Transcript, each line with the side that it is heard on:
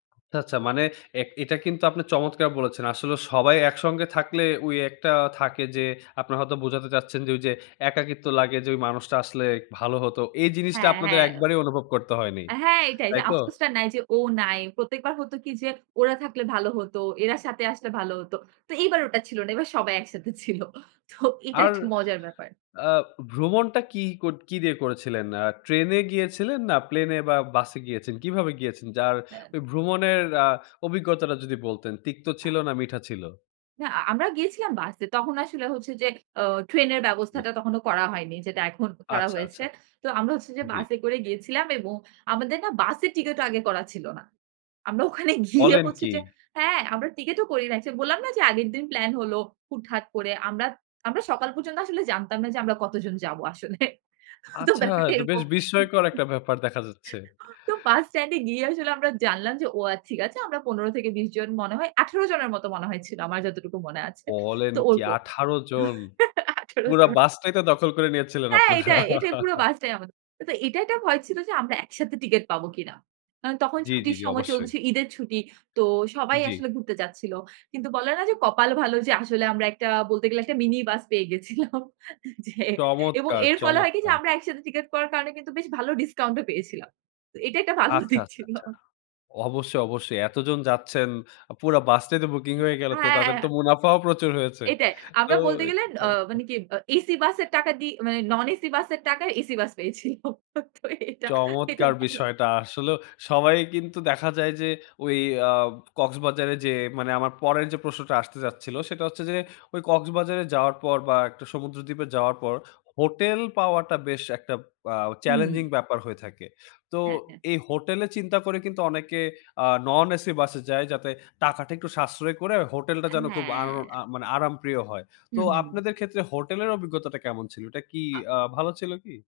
left: আচ্ছা, আচ্ছা মানে এ এটা কিন্তু আপনি চমৎকার বলেছেন। আসলে সবাই একসঙ্গে থাকলে ওই একটা থাকে যে, আপনা হয়তো বোঝাতে চাচ্ছেন যে, ওই যে একাকিত্ব লাগে যে মানুষটা আসলে ভালো হতো, এই জিনিসটা
right: হ্যাঁ,
left: আপনাদের
right: হ্যাঁ।
left: একবারেই অনুভব করতে হয়নি।
right: হ্যাঁ, এইটাই যে,
left: তাইতো?
right: আফসোসটা নাই যে ও নাই। প্রত্যেকবার হতো কি যে, ওরা থাকলে ভাল হত। এরা সাথে আসলে ভালো হত। তো এইবার ওটা ছিল না। এবার সবাই একসাথে ছিল। তো এটা
left: আর,
right: একটা মজার ব্যাপার।
left: অ্যা ভ্রমণটা কি কত কি দিয়ে করেছিলেন? আ ট্রেন এ গিয়েছিলেন না প্লেনে বা বাসে গিয়েছেন? কিভাবে গিয়েছেন যার ওই ভ্রমনের অ্যা অভিজ্ঞতাটা যদি বলতেন তিক্ত
right: আ।
left: ছিল না মিঠা ছিল?
right: না, আ আমরা গিয়েছিলাম বাসে। তখন আসলে হচ্ছে যে, অ ট্রেনের
left: জি।
right: ব্যবস্থাটা তখনো করা হয়নি। যেটা এখন করা
left: আচ্ছা,
right: হয়েছে।
left: আচ্ছা।
right: তো আমরা হচ্ছে যে,
left: জি।
right: বাসে করে গিয়েছিলাম এবং আমাদের না বাসের টিকেটও আগে করা ছিল না। আমরা ওখানে গিয়ে
left: বলেন
right: হচ্ছে
left: কী?
right: যে, হ্যাঁ আমরা টিকেট ও করি নাই। বললাম না যে আগের দিন প্লান হল, হুট-হাট করে। আমরা, আমরা সকাল পর্যন্ত আসলে জানতাম না যে, আমরা কতজন যাবো আসলে। তো
left: আচ্ছা এ
right: ব্যাপারটা
left: তো বেশ
right: এরকম। হুম, হুম।
left: বিস্ময়কর একটা ব্যাপার দেখা যাচ্ছে।
right: তো বাস স্ট্যান্ডে গিয়ে আসলে আমরা জানলাম যে ও আচ্ছা ঠিক আছে। আমরা ১৫ থেকে ২০ জন মনে হয়, ১৮ জনের মতো মনে হয়েছিল। আমার যতটুকু মনে আছে।
left: বলেন
right: তো
left: কি
right: ওরকম।
left: ১৮ জন।
right: ১৮
left: পুরা
right: জন।
left: বাসটাই তো দখল করে নিয়েছিলেন
right: হ্যাঁ,
left: আপনারা।
right: এটাই, এটাই পুরো বাসটাই আমাদের। তো এটা একটা ভয় ছিল যে আমরা একসাথে টিকেট পাবো কিনা? কারণ তখন
left: জি, জি,
right: ছুটির
left: জি
right: সময়
left: অবশ্যই।
right: চলতেছে ঈদের ছুটি। তো সবাই
left: জি।
right: আসলে ঘুরতে যাচ্ছিল। কিন্তু বলা না যে কপাল ভালো যে আসলে আমরা একটা বলতে গেলে একটা মিনি বাস পেয়ে গেছিলাম, জি। এবং
left: চমৎকার,
right: এর ফলে হয় কি যে
left: চমৎকার।
right: আমরা একসাথে টিকেট করার কারণে কিন্তু বেশ ভালো ডিসকাউন্ট ও পেয়েছিলাম। তো এটা একটা ভালো
left: আচ্ছা,
right: দিক
left: আচ্ছা,
right: ছিল।
left: আচ্ছা। অবশ্যই, অবশ্যই। এতজন যাচ্ছেন, পুরা বাস টাই তো বুকিং হয়ে গেল তো তাদের তো
right: হ্যাঁ।
left: মুনাফাও প্রচুর হয়েছে।
right: এটাই।
left: তো
right: আমরা বলতে গেলে
left: এটা
right: অ
left: চমৎকার।
right: মানে কি এসি বাসের টাকা দিয়ে, মানে নন এসি বাসের টাকায় এসি বাস পেয়েছিলাম। তো এটা, এটা
left: চমৎকার
right: ভালো।
left: বিষয়টা। আসলে সবাই কিন্তু দেখা যায় যে, ঐ অ্যা কক্সবাজারে যেয়ে, মানে আমার পরের যে প্রশ্নটা আসতে যাচ্ছিলো সেটা হচ্ছে যে, ওই কক্সবাজারে যাওয়ার পর বা সমুদ্রদ্বীপে যাওয়ার পর হোটেল পাওয়াটা বেশ একটা অ্যা চ্যালেঞ্জিং
right: হুম।
left: ব্যাপার হয়ে থাকে। তো
right: হ্যাঁ, হ্যাঁ।
left: এই হোটেলে চিন্তা করে কিন্তু অনেকে আ নন এসি বাসে যায় যাতে টাকাটা একটু সাশ্রয় করে হোটেলটা যেন খুব
right: হ্যাঁ।
left: আরো মানে আরামপ্রিয় হয়। তো
right: হুম, হুম।
left: আপনাদের ক্ষেত্রে হোটেলের অভিজ্ঞতাটা কেমন ছিল? এটা কি
right: আ।
left: আ ভালো ছিল কি?